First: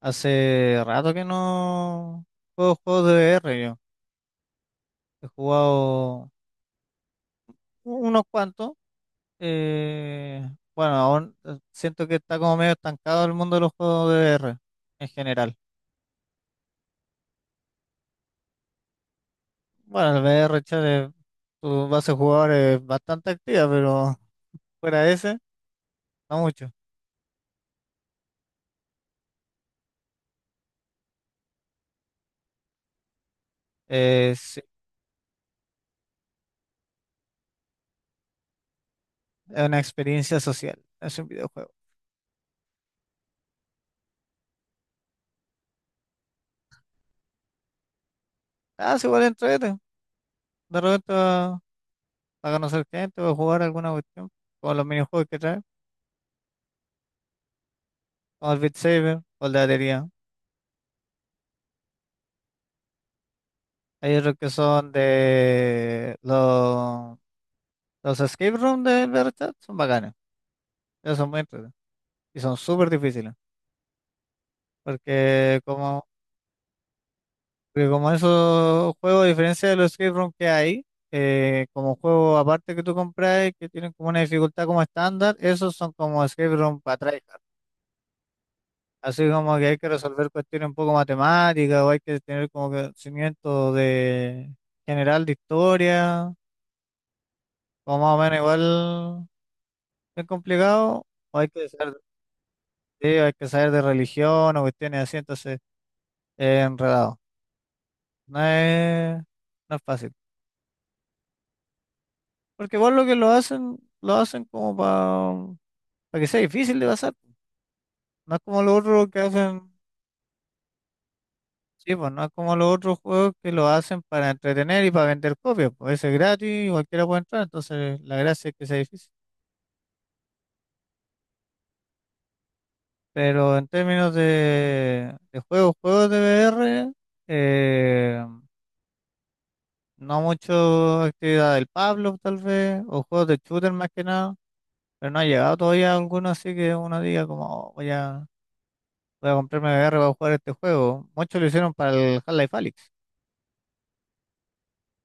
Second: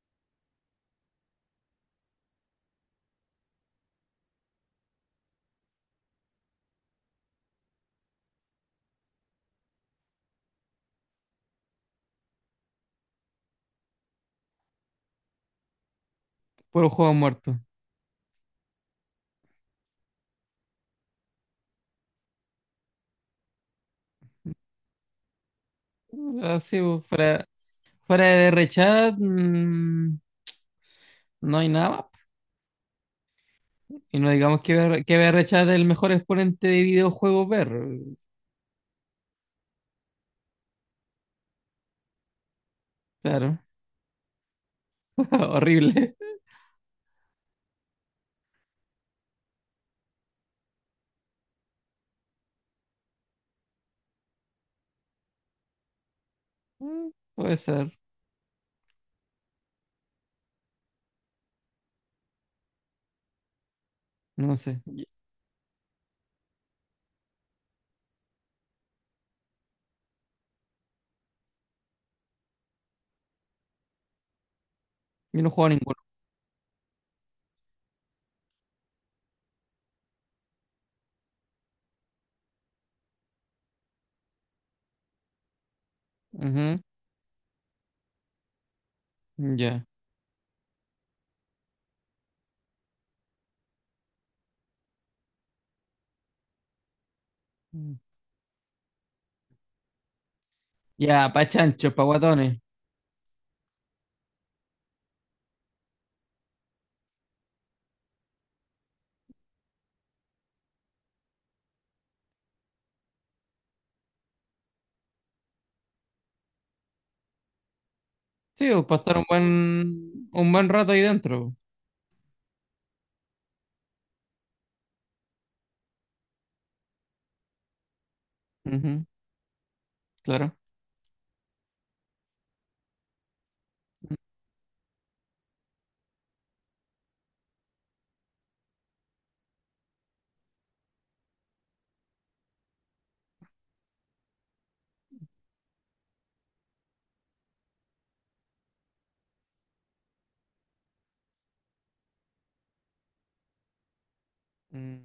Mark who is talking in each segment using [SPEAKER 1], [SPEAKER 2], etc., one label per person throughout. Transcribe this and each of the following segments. [SPEAKER 1] Hace rato que no juego juegos de VR yo. He jugado unos cuantos. eh, bueno, aún siento que está como medio estancado el mundo de los juegos de VR en general.
[SPEAKER 2] Puro juego muerto.
[SPEAKER 1] Bueno, el VR, chale, tu base de jugadores es bastante activa, pero fuera de ese, no mucho.
[SPEAKER 2] Así, pues, fuera de Rechat, no hay nada más. Po. Y no
[SPEAKER 1] Sí,
[SPEAKER 2] digamos que, BR que Rechat es el mejor exponente de videojuegos ver.
[SPEAKER 1] es una experiencia social, es un videojuego.
[SPEAKER 2] Claro, horrible.
[SPEAKER 1] Ah, sí, igual entrete. De repente para conocer gente o jugar alguna cuestión, como los minijuegos que trae,
[SPEAKER 2] Mm. Puede ser,
[SPEAKER 1] como el Beat Saber o el de batería. Hay otros que
[SPEAKER 2] no sé.
[SPEAKER 1] son
[SPEAKER 2] Yo
[SPEAKER 1] de los escape room de Berchat, son bacanes. Esos son muy entretenidos. Y son súper difíciles.
[SPEAKER 2] yo no
[SPEAKER 1] Porque
[SPEAKER 2] juego a ninguno.
[SPEAKER 1] como, porque como esos juegos, a diferencia de los escape room que hay, como juegos aparte que tú compras que tienen como una dificultad como estándar, esos son como escape room para tryhard. Así como
[SPEAKER 2] Ujú.
[SPEAKER 1] que hay
[SPEAKER 2] Ya.
[SPEAKER 1] que resolver cuestiones un poco matemáticas o hay que tener como conocimiento de general de historia, como
[SPEAKER 2] Mm.
[SPEAKER 1] más o menos igual. Es complicado,
[SPEAKER 2] Ya,
[SPEAKER 1] o
[SPEAKER 2] pa'
[SPEAKER 1] hay que
[SPEAKER 2] chanchos,
[SPEAKER 1] saber,
[SPEAKER 2] pa' guatones.
[SPEAKER 1] sí, hay que saber de religión o cuestiones así, entonces es enredado. No es, no es fácil. Porque igual lo que lo hacen como para que sea difícil de pasar. No es como
[SPEAKER 2] Sí,
[SPEAKER 1] los
[SPEAKER 2] o para
[SPEAKER 1] otros
[SPEAKER 2] estar
[SPEAKER 1] que
[SPEAKER 2] un buen,
[SPEAKER 1] hacen,
[SPEAKER 2] un buen rato ahí dentro.
[SPEAKER 1] sí, pues no es como los otros juegos que lo hacen para entretener y para vender copias. Pues ese es gratis, y cualquiera puede entrar, entonces la gracia es que sea
[SPEAKER 2] Ujú.
[SPEAKER 1] difícil.
[SPEAKER 2] Claro.
[SPEAKER 1] Pero en términos de juegos, juegos de VR, no mucho actividad del Pablo, tal vez, o juegos de shooter más que nada, pero no ha llegado todavía alguno así que uno diga como "Oh, voy a comprarme VR para jugar este juego". Muchos lo hicieron para el Half-Life Alyx,
[SPEAKER 2] Mm.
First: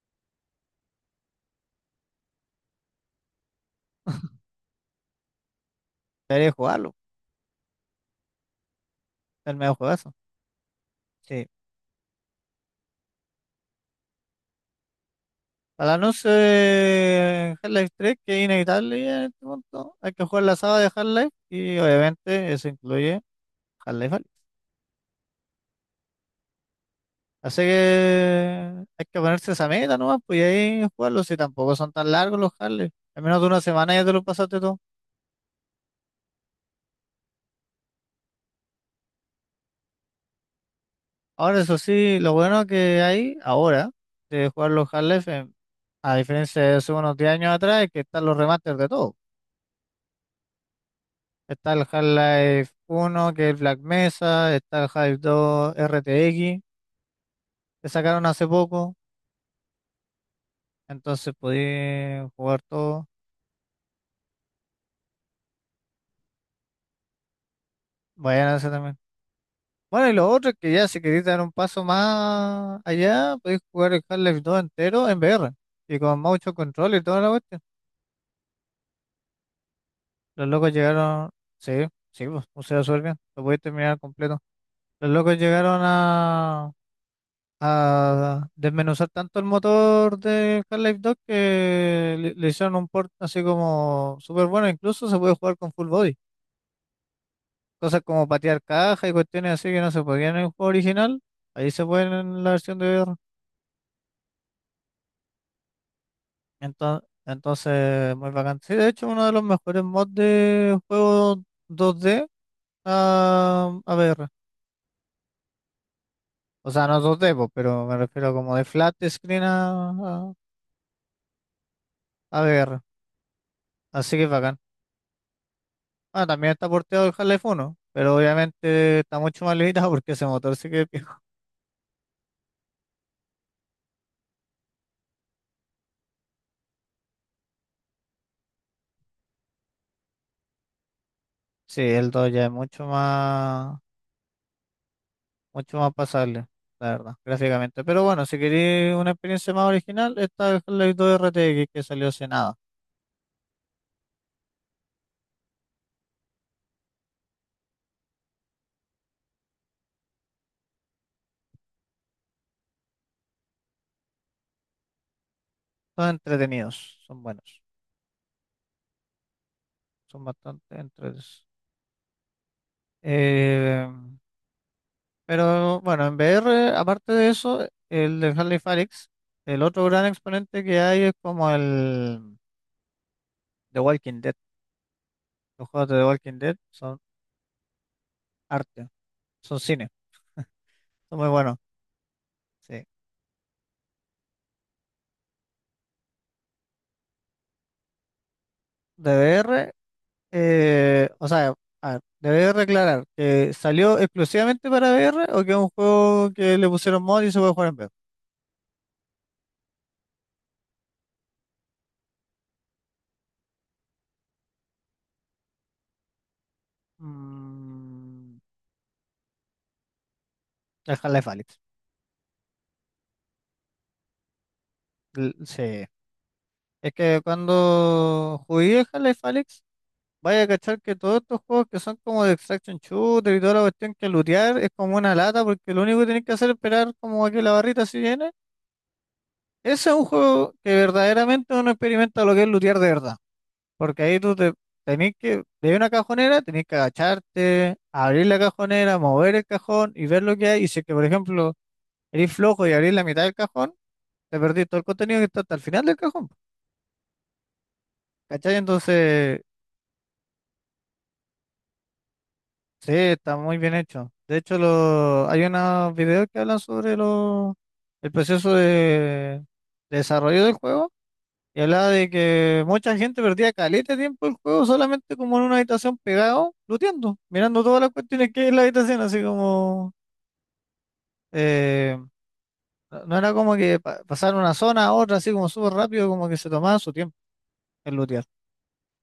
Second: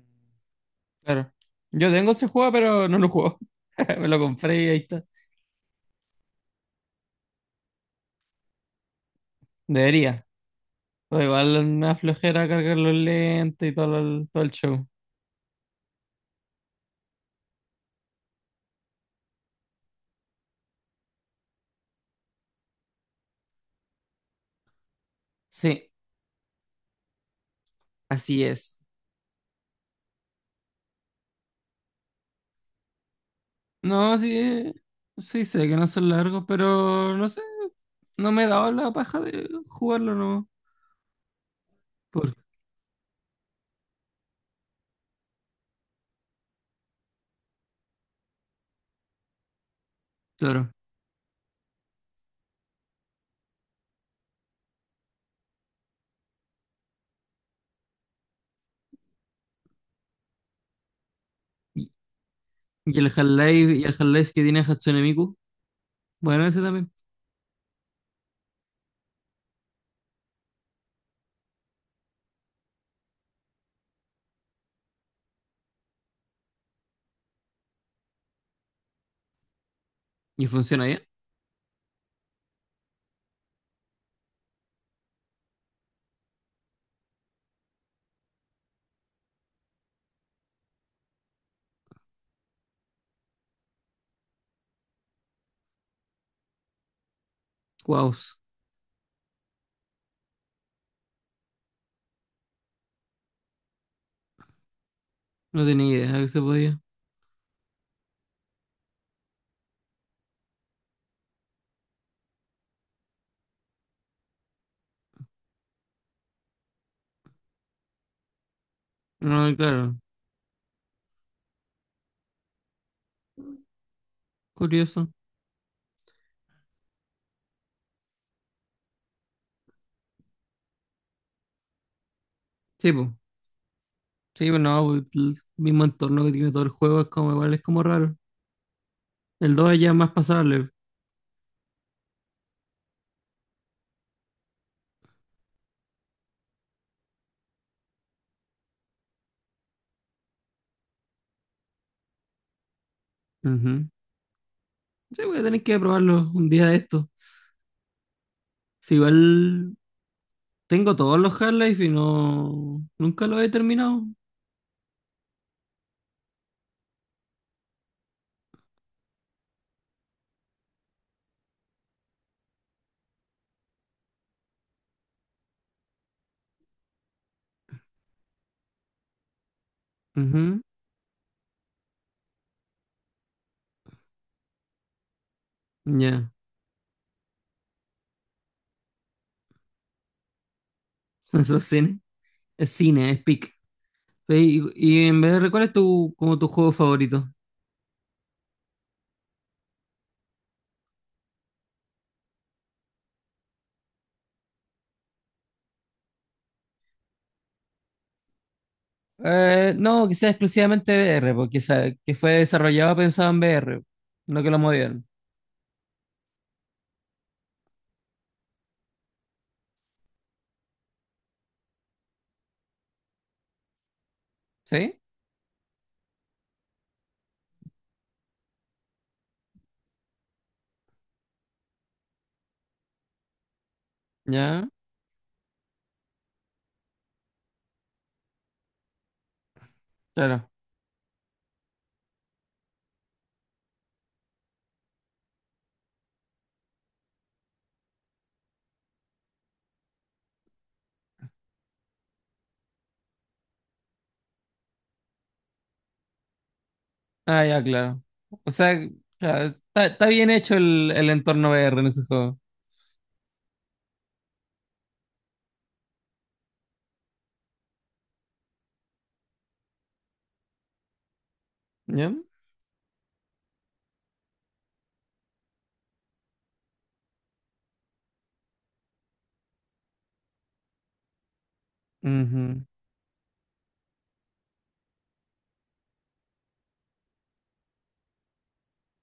[SPEAKER 2] Claro. Yo tengo ese juego, pero no lo juego. Me lo compré y ahí está.
[SPEAKER 1] debería jugarlo, es el mejor juegazo.
[SPEAKER 2] Debería. O
[SPEAKER 1] Sí.
[SPEAKER 2] igual me da flojera cargar los lentes y todo el show.
[SPEAKER 1] Para no ser Half-Life 3, que es inevitable ya en este punto, hay que jugar la saga de Half-Life y obviamente eso incluye Half-Life Alyx.
[SPEAKER 2] Sí,
[SPEAKER 1] Así
[SPEAKER 2] así
[SPEAKER 1] que
[SPEAKER 2] es.
[SPEAKER 1] hay que ponerse esa meta nomás, pues, y ahí jugarlos, si tampoco son tan largos los Harley. En menos de una semana ya te
[SPEAKER 2] No,
[SPEAKER 1] lo pasaste
[SPEAKER 2] sí,
[SPEAKER 1] todo.
[SPEAKER 2] sí sé que no son largos, pero no sé, no me he dado la paja de jugarlo, no.
[SPEAKER 1] Ahora, eso sí, lo
[SPEAKER 2] Por,
[SPEAKER 1] bueno que hay ahora de jugar los Harley, a diferencia de hace unos 10 años atrás, es que están los remasters de todo.
[SPEAKER 2] claro.
[SPEAKER 1] Está el Half-Life 1, que es el Black Mesa, está el Half-Life 2 RTX, que sacaron hace poco, entonces podí
[SPEAKER 2] Y,
[SPEAKER 1] jugar
[SPEAKER 2] y
[SPEAKER 1] todo.
[SPEAKER 2] el Half-Life, y el Half-Life que tiene Hatsune Miku, bueno, ese también.
[SPEAKER 1] Vayan a ese también. Bueno, y lo otro es que ya si queréis dar un paso más allá, podéis jugar el Half-Life 2 entero en VR y con mucho control y toda la cuestión. Los
[SPEAKER 2] Y
[SPEAKER 1] locos
[SPEAKER 2] funciona bien.
[SPEAKER 1] llegaron, sí, sí, pues, o sea, súper bien, lo podéis terminar completo. Los locos llegaron a desmenuzar tanto el motor del Half-Life 2 que le hicieron un port así como súper bueno, incluso se puede jugar con full body, cosas
[SPEAKER 2] Wow,
[SPEAKER 1] como patear caja y cuestiones así que no se podían en el juego original, ahí se pueden en la versión de VR.
[SPEAKER 2] no tenía idea que se podía.
[SPEAKER 1] Entonces, muy bacán. Sí, de hecho, uno de los mejores mods de juego dos d a VR. O sea, no dos d po, pero me refiero como de flat screen
[SPEAKER 2] No,
[SPEAKER 1] a,
[SPEAKER 2] claro,
[SPEAKER 1] a, a VR. Así que bacán.
[SPEAKER 2] curioso.
[SPEAKER 1] Ah, también está porteado el Half-Life 1, pero obviamente está mucho más limitado porque ese motor sí que es viejo.
[SPEAKER 2] Sí, pues, sí, pues no, pues, el mismo entorno que tiene todo el juego es como igual, es como raro. El 2 ya es más pasable.
[SPEAKER 1] Sí, el 2 ya es mucho más pasable, la verdad, gráficamente. Pero bueno, si queréis una experiencia más original, está el Half-Life dos R T RTX que salió hace nada.
[SPEAKER 2] Ujú. Sí, voy a tener que probarlo un día de esto. Si igual tengo todos los Half-Life y no. Nunca los he terminado.
[SPEAKER 1] Son entretenidos, son buenos. Son bastante entretenidos. Eh, pero bueno, en VR, aparte de eso, el de Harley Falix, el otro gran
[SPEAKER 2] Ujú.
[SPEAKER 1] exponente que hay es como el The Walking Dead. Los juegos de The
[SPEAKER 2] Ya.
[SPEAKER 1] Walking Dead son arte, son cine, son muy buenos.
[SPEAKER 2] Eso es cine. Es
[SPEAKER 1] Sí.
[SPEAKER 2] cine, es pic. Y, y en VR, ¿cuál es tu, como tu juego favorito?
[SPEAKER 1] De VR, o sea, a ver, deber aclarar que salió exclusivamente para VR o que es un juego que le pusieron mod y se puede jugar en VR.
[SPEAKER 2] No, que sea exclusivamente VR, porque sa- que fue desarrollado pensado en VR, no que lo movieron.
[SPEAKER 1] Mm, el Half-Life Alyx.
[SPEAKER 2] ¿Sí?
[SPEAKER 1] Sí, es que cuando jugué Half-Life Alyx, vaya a cachar que todos estos juegos que son como de extraction shooter y toda la cuestión que lootear
[SPEAKER 2] Ya,
[SPEAKER 1] es como una lata porque lo único que tienes que hacer es esperar como a que la barrita se llene. Ese es un
[SPEAKER 2] claro.
[SPEAKER 1] juego que verdaderamente uno experimenta lo que es lootear de verdad. Porque ahí tú te tenés que, de una cajonera, tenés que agacharte, abrir la cajonera, mover el cajón y ver lo que hay. Y si es que, por ejemplo, eres flojo y abrís la mitad del cajón, te perdís todo el contenido que está hasta el final del cajón.
[SPEAKER 2] Ah, ya, claro. O
[SPEAKER 1] ¿Cachai?
[SPEAKER 2] sea,
[SPEAKER 1] Entonces,
[SPEAKER 2] ya, está, está bien hecho el entorno VR en ese juego.
[SPEAKER 1] sí, está muy bien hecho. De hecho, hay unos videos que hablan sobre el proceso de desarrollo del juego y hablaba de
[SPEAKER 2] ¿Ya?
[SPEAKER 1] que mucha gente perdía caleta de tiempo el juego solamente como en una habitación pegado, looteando, mirando todas las cuestiones que hay en la habitación, así como... eh,
[SPEAKER 2] Ujú.
[SPEAKER 1] no era como que pasar una zona a otra así como súper rápido, como que se tomaba su tiempo en lootear.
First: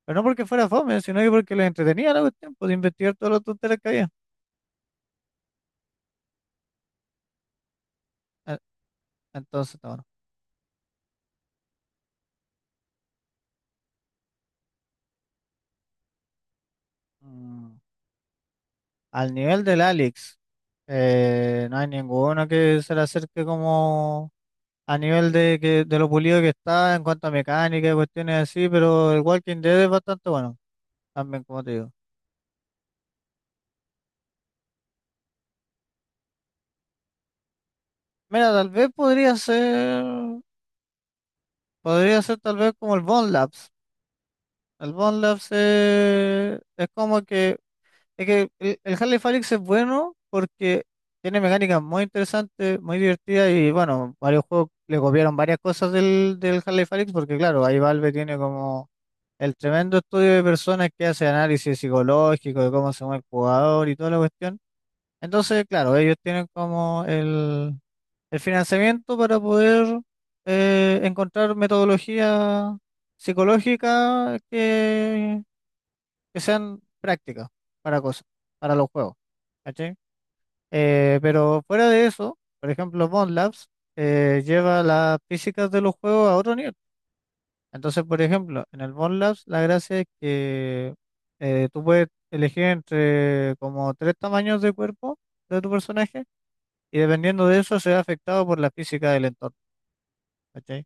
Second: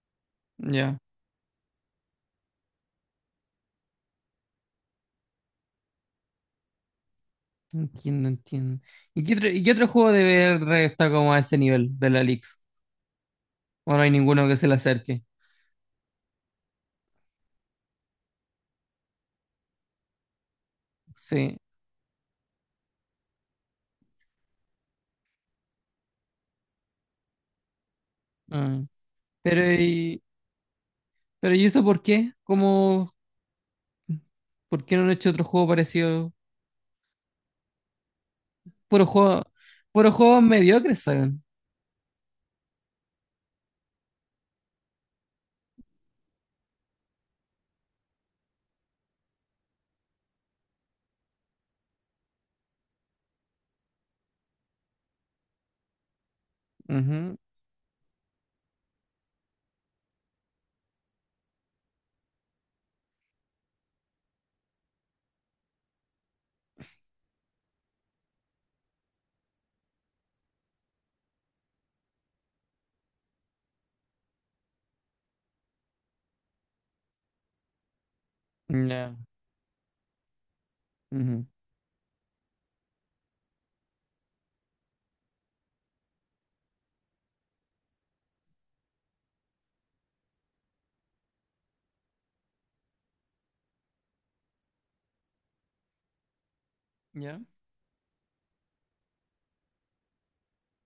[SPEAKER 1] Pero no porque fuera
[SPEAKER 2] Ya.
[SPEAKER 1] fome, sino que porque les entretenía la cuestión, pues, de investigar todas las tonteras que había.
[SPEAKER 2] Entiendo,
[SPEAKER 1] Eh,
[SPEAKER 2] entiendo. Y qué
[SPEAKER 1] Entonces,
[SPEAKER 2] otro
[SPEAKER 1] está bueno.
[SPEAKER 2] juego de VR está como a ese nivel de la Lix? O no hay ninguno que se le acerque.
[SPEAKER 1] Mm. Al nivel del Alex,
[SPEAKER 2] Sí.
[SPEAKER 1] no hay ninguno que se le acerque como a nivel de lo pulido que está en cuanto a mecánica y cuestiones así,
[SPEAKER 2] Ah.
[SPEAKER 1] pero el Walking
[SPEAKER 2] Pero,
[SPEAKER 1] Dead es
[SPEAKER 2] y,
[SPEAKER 1] bastante bueno, también
[SPEAKER 2] pero
[SPEAKER 1] como
[SPEAKER 2] ¿y
[SPEAKER 1] te
[SPEAKER 2] eso
[SPEAKER 1] digo.
[SPEAKER 2] por qué? ¿Cómo, por qué no han hecho otro juego parecido?
[SPEAKER 1] Mira, tal vez
[SPEAKER 2] Puro juego, puro juego mediocre, saben.
[SPEAKER 1] podría ser tal vez como el Bone Labs. El Bone Labs es como que. Es que el Half-Life Alyx es bueno porque tiene mecánicas muy interesantes, muy divertidas y bueno, varios juegos le copiaron varias cosas del Half-Life Alyx porque
[SPEAKER 2] Ujú.
[SPEAKER 1] claro, ahí Valve tiene como el tremendo estudio de personas que hace análisis psicológico de cómo se mueve el jugador y toda la cuestión. Entonces, claro, ellos tienen como el financiamiento para poder encontrar metodología psicológica que sean prácticas para cosas, para los juegos,
[SPEAKER 2] Ya.
[SPEAKER 1] ¿cachai?
[SPEAKER 2] Ujú.
[SPEAKER 1] Pero fuera de eso, por ejemplo, Bond Labs lleva las físicas de los juegos a otro nivel. Entonces, por ejemplo, en el Bond Labs la gracia es que tú puedes elegir entre como tres tamaños de cuerpo de tu personaje y
[SPEAKER 2] Ya.
[SPEAKER 1] dependiendo de eso se ve afectado por la física del entorno, ¿cachai?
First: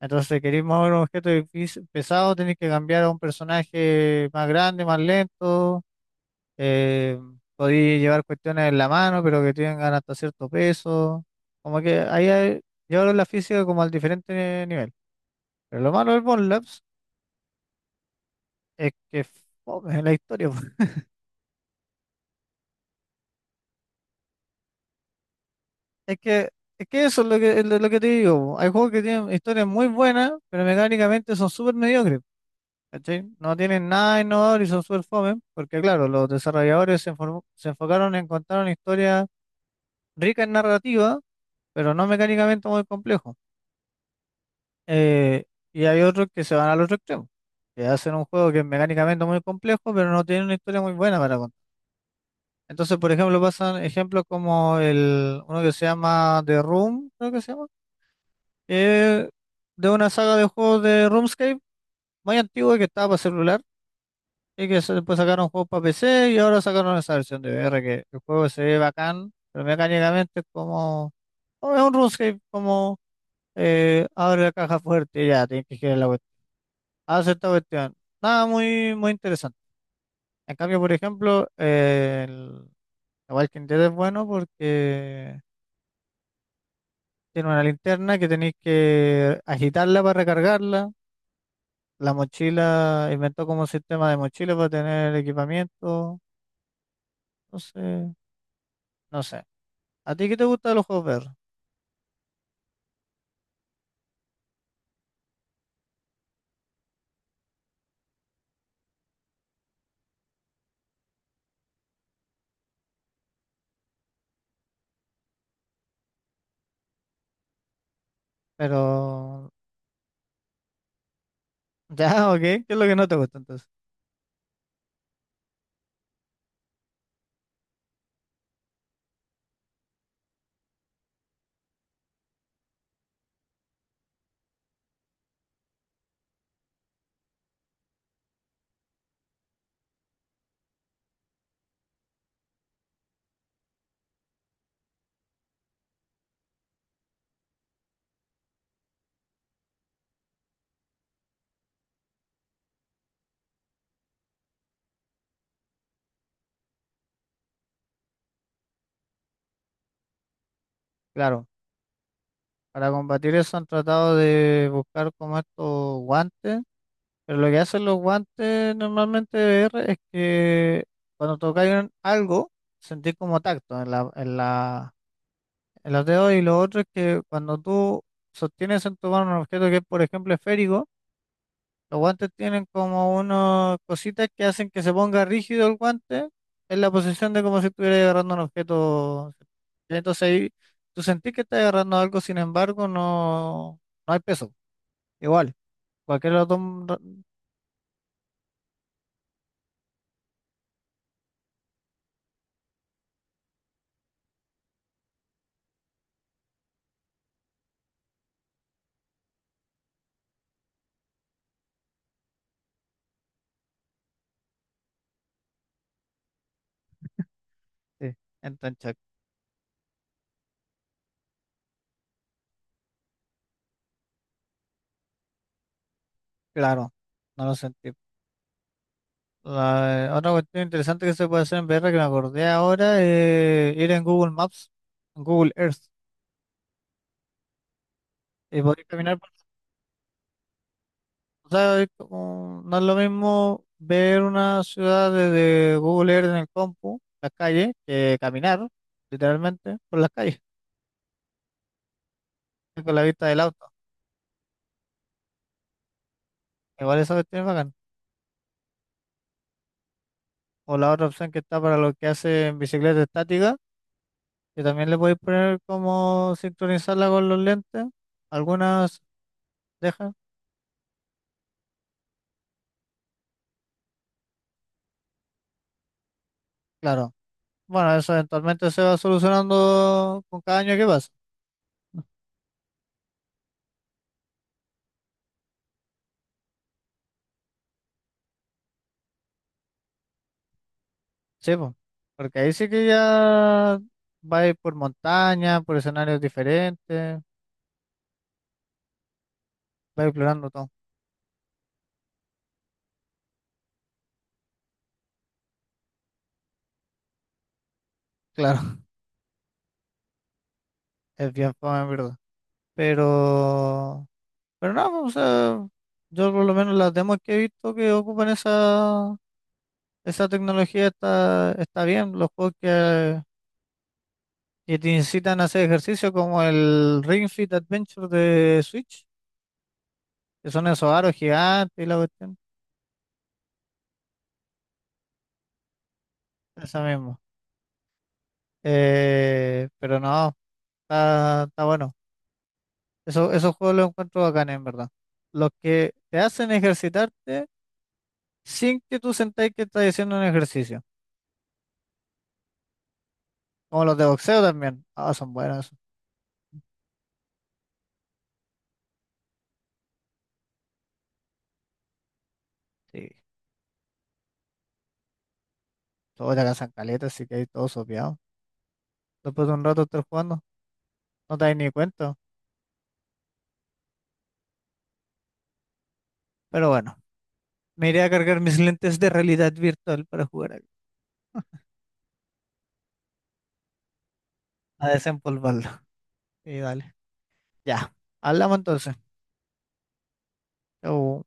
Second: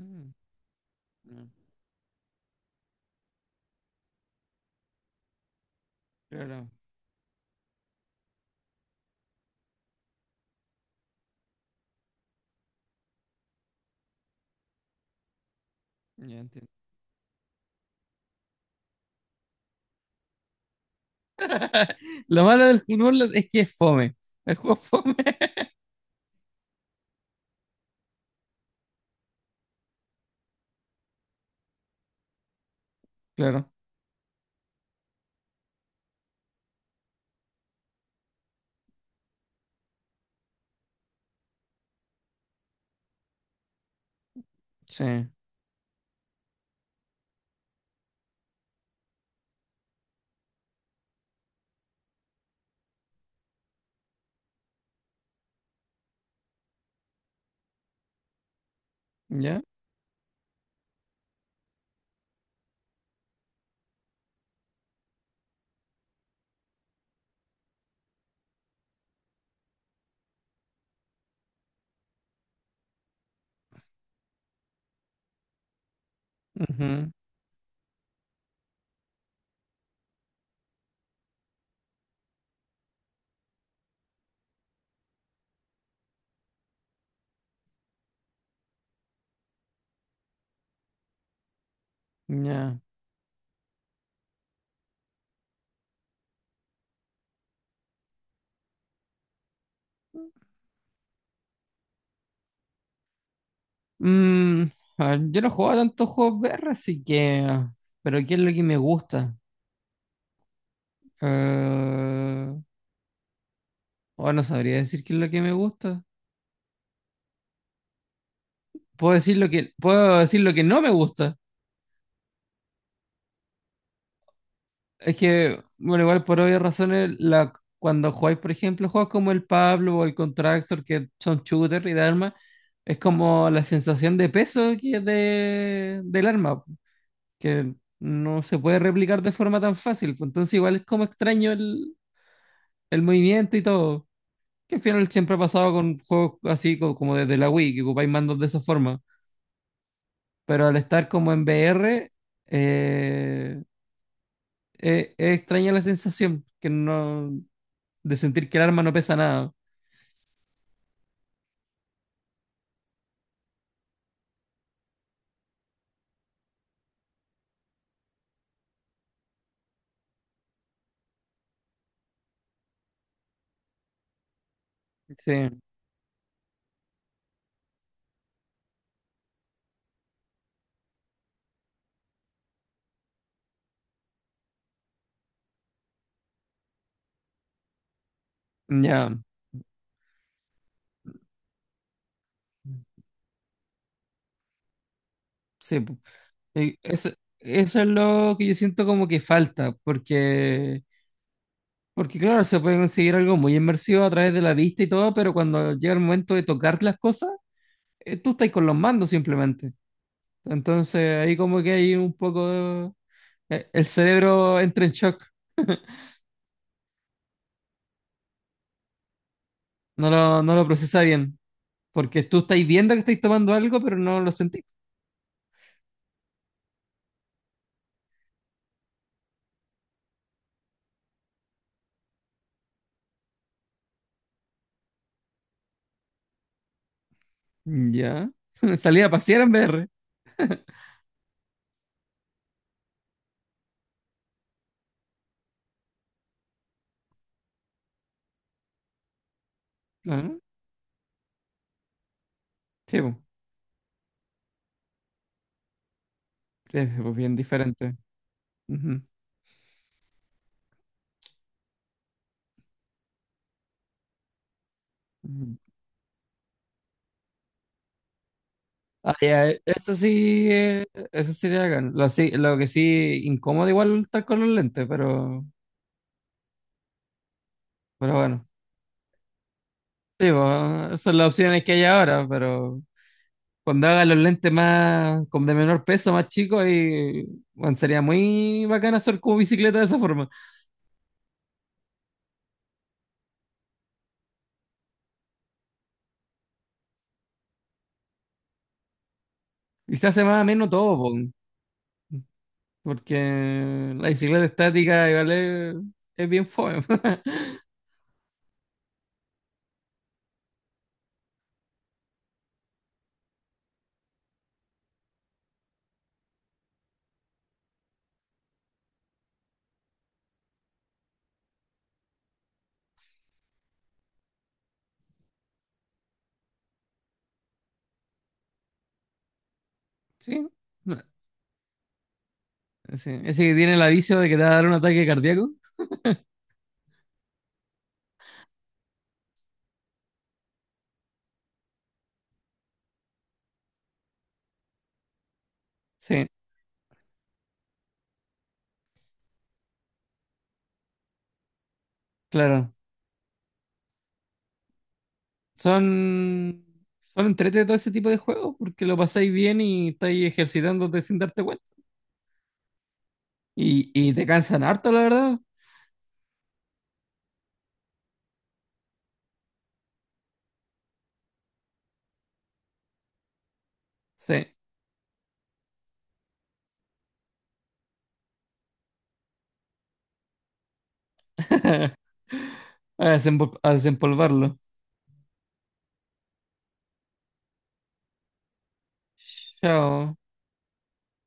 [SPEAKER 1] Entonces, si queréis mover un objeto
[SPEAKER 2] Ya,
[SPEAKER 1] pesado, tenéis que cambiar a un personaje más grande, más lento.
[SPEAKER 2] claro.
[SPEAKER 1] Eh, Podéis llevar cuestiones en la mano, pero que tengan hasta cierto peso. Como que ahí llevaron la física como al diferente nivel. Pero lo malo del
[SPEAKER 2] Ya
[SPEAKER 1] Bond
[SPEAKER 2] entiendo.
[SPEAKER 1] Labs es que fome la historia, po.
[SPEAKER 2] Lo malo del fútbol es que es fome. El juego es fome.
[SPEAKER 1] Es que, es que eso es lo que, te digo, po. Hay juegos que tienen historias muy buenas, pero mecánicamente son súper mediocres. ¿Cachai? No
[SPEAKER 2] Claro.
[SPEAKER 1] tienen nada innovador y son súper fome, porque claro, los desarrolladores se enfocaron en contar una historia rica en narrativa, pero no mecánicamente muy complejo.
[SPEAKER 2] Sí.
[SPEAKER 1] Eh, y hay otros que se van al otro extremo, que hacen un juego que es mecánicamente muy complejo, pero no tiene una historia muy buena para contar. Entonces, por ejemplo, pasan ejemplos como uno que se llama The Room, creo que se llama, que es
[SPEAKER 2] Ya.
[SPEAKER 1] de una saga de juegos de RuneScape muy antigua que estaba para celular y que después sacaron juegos para PC y ahora sacaron esa versión de VR que el juego se ve bacán, pero mecánicamente es como, como es un RuneScape, como abre la caja fuerte y ya, tienes que girar la,
[SPEAKER 2] Ujú.
[SPEAKER 1] hace esta cuestión. Nada muy, muy interesante. En cambio, por ejemplo, el The Walking Dead es bueno porque tiene una linterna que tenéis que agitarla para recargarla. La
[SPEAKER 2] Ya.
[SPEAKER 1] mochila inventó como un sistema de mochila para tener equipamiento. Entonces, no sé. ¿A ti qué te gusta de los juegos VR?
[SPEAKER 2] Mm, a ver, yo no juego a tantos juegos VR, así que... Pero ¿qué es lo que me gusta? Eh, oh, no sabría decir qué es lo que me gusta.
[SPEAKER 1] Pero,
[SPEAKER 2] Puedo decir lo que, puedo decir lo que no me gusta.
[SPEAKER 1] ya, ok. ¿Qué es lo que no te gusta entonces?
[SPEAKER 2] Es que, bueno, igual por obvias razones, la, cuando jugáis, por ejemplo, juegos como el Pablo o el Contractor, que son shooter y de armas, es como la sensación de peso que es de, del arma, que no se puede replicar de forma tan fácil. Pues, Entonces igual es como extraño el movimiento y todo. Que al final siempre ha pasado con juegos así co- como desde la Wii, que ocupáis mandos de esa forma. Pero al estar como en VR, eh, es extraña la sensación que no, de sentir que el arma no pesa nada.
[SPEAKER 1] Claro, para combatir eso han tratado de buscar como estos guantes. Pero lo que hacen los guantes normalmente de VR es que cuando tocáis algo, sentís como tacto en la,
[SPEAKER 2] Sí,
[SPEAKER 1] en los dedos y lo otro es que cuando tú sostienes en tu mano un objeto que es, por ejemplo, esférico, los guantes tienen como unas cositas que hacen que se ponga rígido el guante en la posición de como si estuvieras agarrando un
[SPEAKER 2] ya,
[SPEAKER 1] objeto. Entonces ahí tú sentís que estás agarrando algo, sin embargo, no, no hay peso. Igual,
[SPEAKER 2] sí. pu.
[SPEAKER 1] cualquier otro...
[SPEAKER 2] Y Eso es lo que yo siento como que falta, porque, porque claro, se puede conseguir algo muy inmersivo a través de la vista y todo, pero cuando llega el momento de tocar las cosas, tú estás con los mandos simplemente. Entonces ahí como que hay un poco de, E- El cerebro entra en shock,
[SPEAKER 1] Sí, entonces.
[SPEAKER 2] no lo procesa bien, porque tú estáis viendo que estáis tomando algo, pero no lo sentís.
[SPEAKER 1] Claro, no lo sentí. Otra cuestión interesante que se puede hacer en VR que me acordé ahora es ir en Google Maps, en Google Earth,
[SPEAKER 2] Ya.
[SPEAKER 1] y poder
[SPEAKER 2] Salí a
[SPEAKER 1] caminar por...
[SPEAKER 2] pasear en VR.
[SPEAKER 1] O sea, no es lo mismo ver una ciudad desde Google Earth en el compu, las calles, que caminar literalmente por las
[SPEAKER 2] Ah,
[SPEAKER 1] calles, con
[SPEAKER 2] sí,
[SPEAKER 1] la
[SPEAKER 2] pues,
[SPEAKER 1] vista del auto.
[SPEAKER 2] es
[SPEAKER 1] Igual esa
[SPEAKER 2] pues, bien
[SPEAKER 1] cuestión es bacán.
[SPEAKER 2] diferente. Ujú.
[SPEAKER 1] O la otra opción que está para lo que hace en bicicleta estática, que también le podéis
[SPEAKER 2] Ujú.
[SPEAKER 1] poner como sincronizarla con los lentes. Algunas
[SPEAKER 2] Ah, ya,
[SPEAKER 1] dejan,
[SPEAKER 2] eso sí le hagan. Lo, sí- lo que sí, incómodo igual estar con los lentes,
[SPEAKER 1] claro. Bueno, eso
[SPEAKER 2] pero bueno.
[SPEAKER 1] eventualmente se va solucionando
[SPEAKER 2] Sí,
[SPEAKER 1] con cada año que
[SPEAKER 2] pues, esas
[SPEAKER 1] pasa.
[SPEAKER 2] son las opciones que hay ahora, pero cuando hagan los lentes más, con de menor peso, más chicos, y bueno, sería muy bacán hacer como bicicleta de esa forma.
[SPEAKER 1] Sí, po. Porque ahí sí que ya va a ir por montaña, por escenarios diferentes,
[SPEAKER 2] Y
[SPEAKER 1] va
[SPEAKER 2] se hace más
[SPEAKER 1] explorando todo.
[SPEAKER 2] menos todo, po, porque la bicicleta estática igual es bien fome.
[SPEAKER 1] Claro, es bien fome, en verdad. Pero, pero no, po, o sea, yo por lo menos las demos que he visto que ocupan esa tecnología está bien. Los juegos que te incitan a hacer ejercicio, como el Ring Fit Adventure de Switch,
[SPEAKER 2] Sí,
[SPEAKER 1] que son esos
[SPEAKER 2] no,
[SPEAKER 1] aros gigantes y la cuestión.
[SPEAKER 2] sí. Ese que tiene el aviso de que te va a dar un ataque cardíaco.
[SPEAKER 1] Esa mismo. Pero no, está bueno. Eso, esos juegos los encuentro bacanes, en verdad. Los que te
[SPEAKER 2] Sí,
[SPEAKER 1] hacen ejercitarte sin que tú sentáis que estás haciendo un ejercicio.
[SPEAKER 2] claro.
[SPEAKER 1] Como los de boxeo también. Ah, son buenos.
[SPEAKER 2] Son, son entrete todo ese tipo de juegos porque lo pasáis bien y estáis ejercitándote sin darte cuenta.
[SPEAKER 1] Sí,
[SPEAKER 2] Y te cansan harto, la verdad.
[SPEAKER 1] todos te cazan caletas, así que hay todos sopeados. Después de un rato estar jugando, no te das ni cuenta.
[SPEAKER 2] Sí.
[SPEAKER 1] Pero bueno, me iré a cargar mis lentes de realidad virtual para jugar a,
[SPEAKER 2] A desempol- a desempolvarlo.
[SPEAKER 1] a desempolvarlo. Y dale, ya. Hablamos entonces.
[SPEAKER 2] Chao.
[SPEAKER 1] Chau.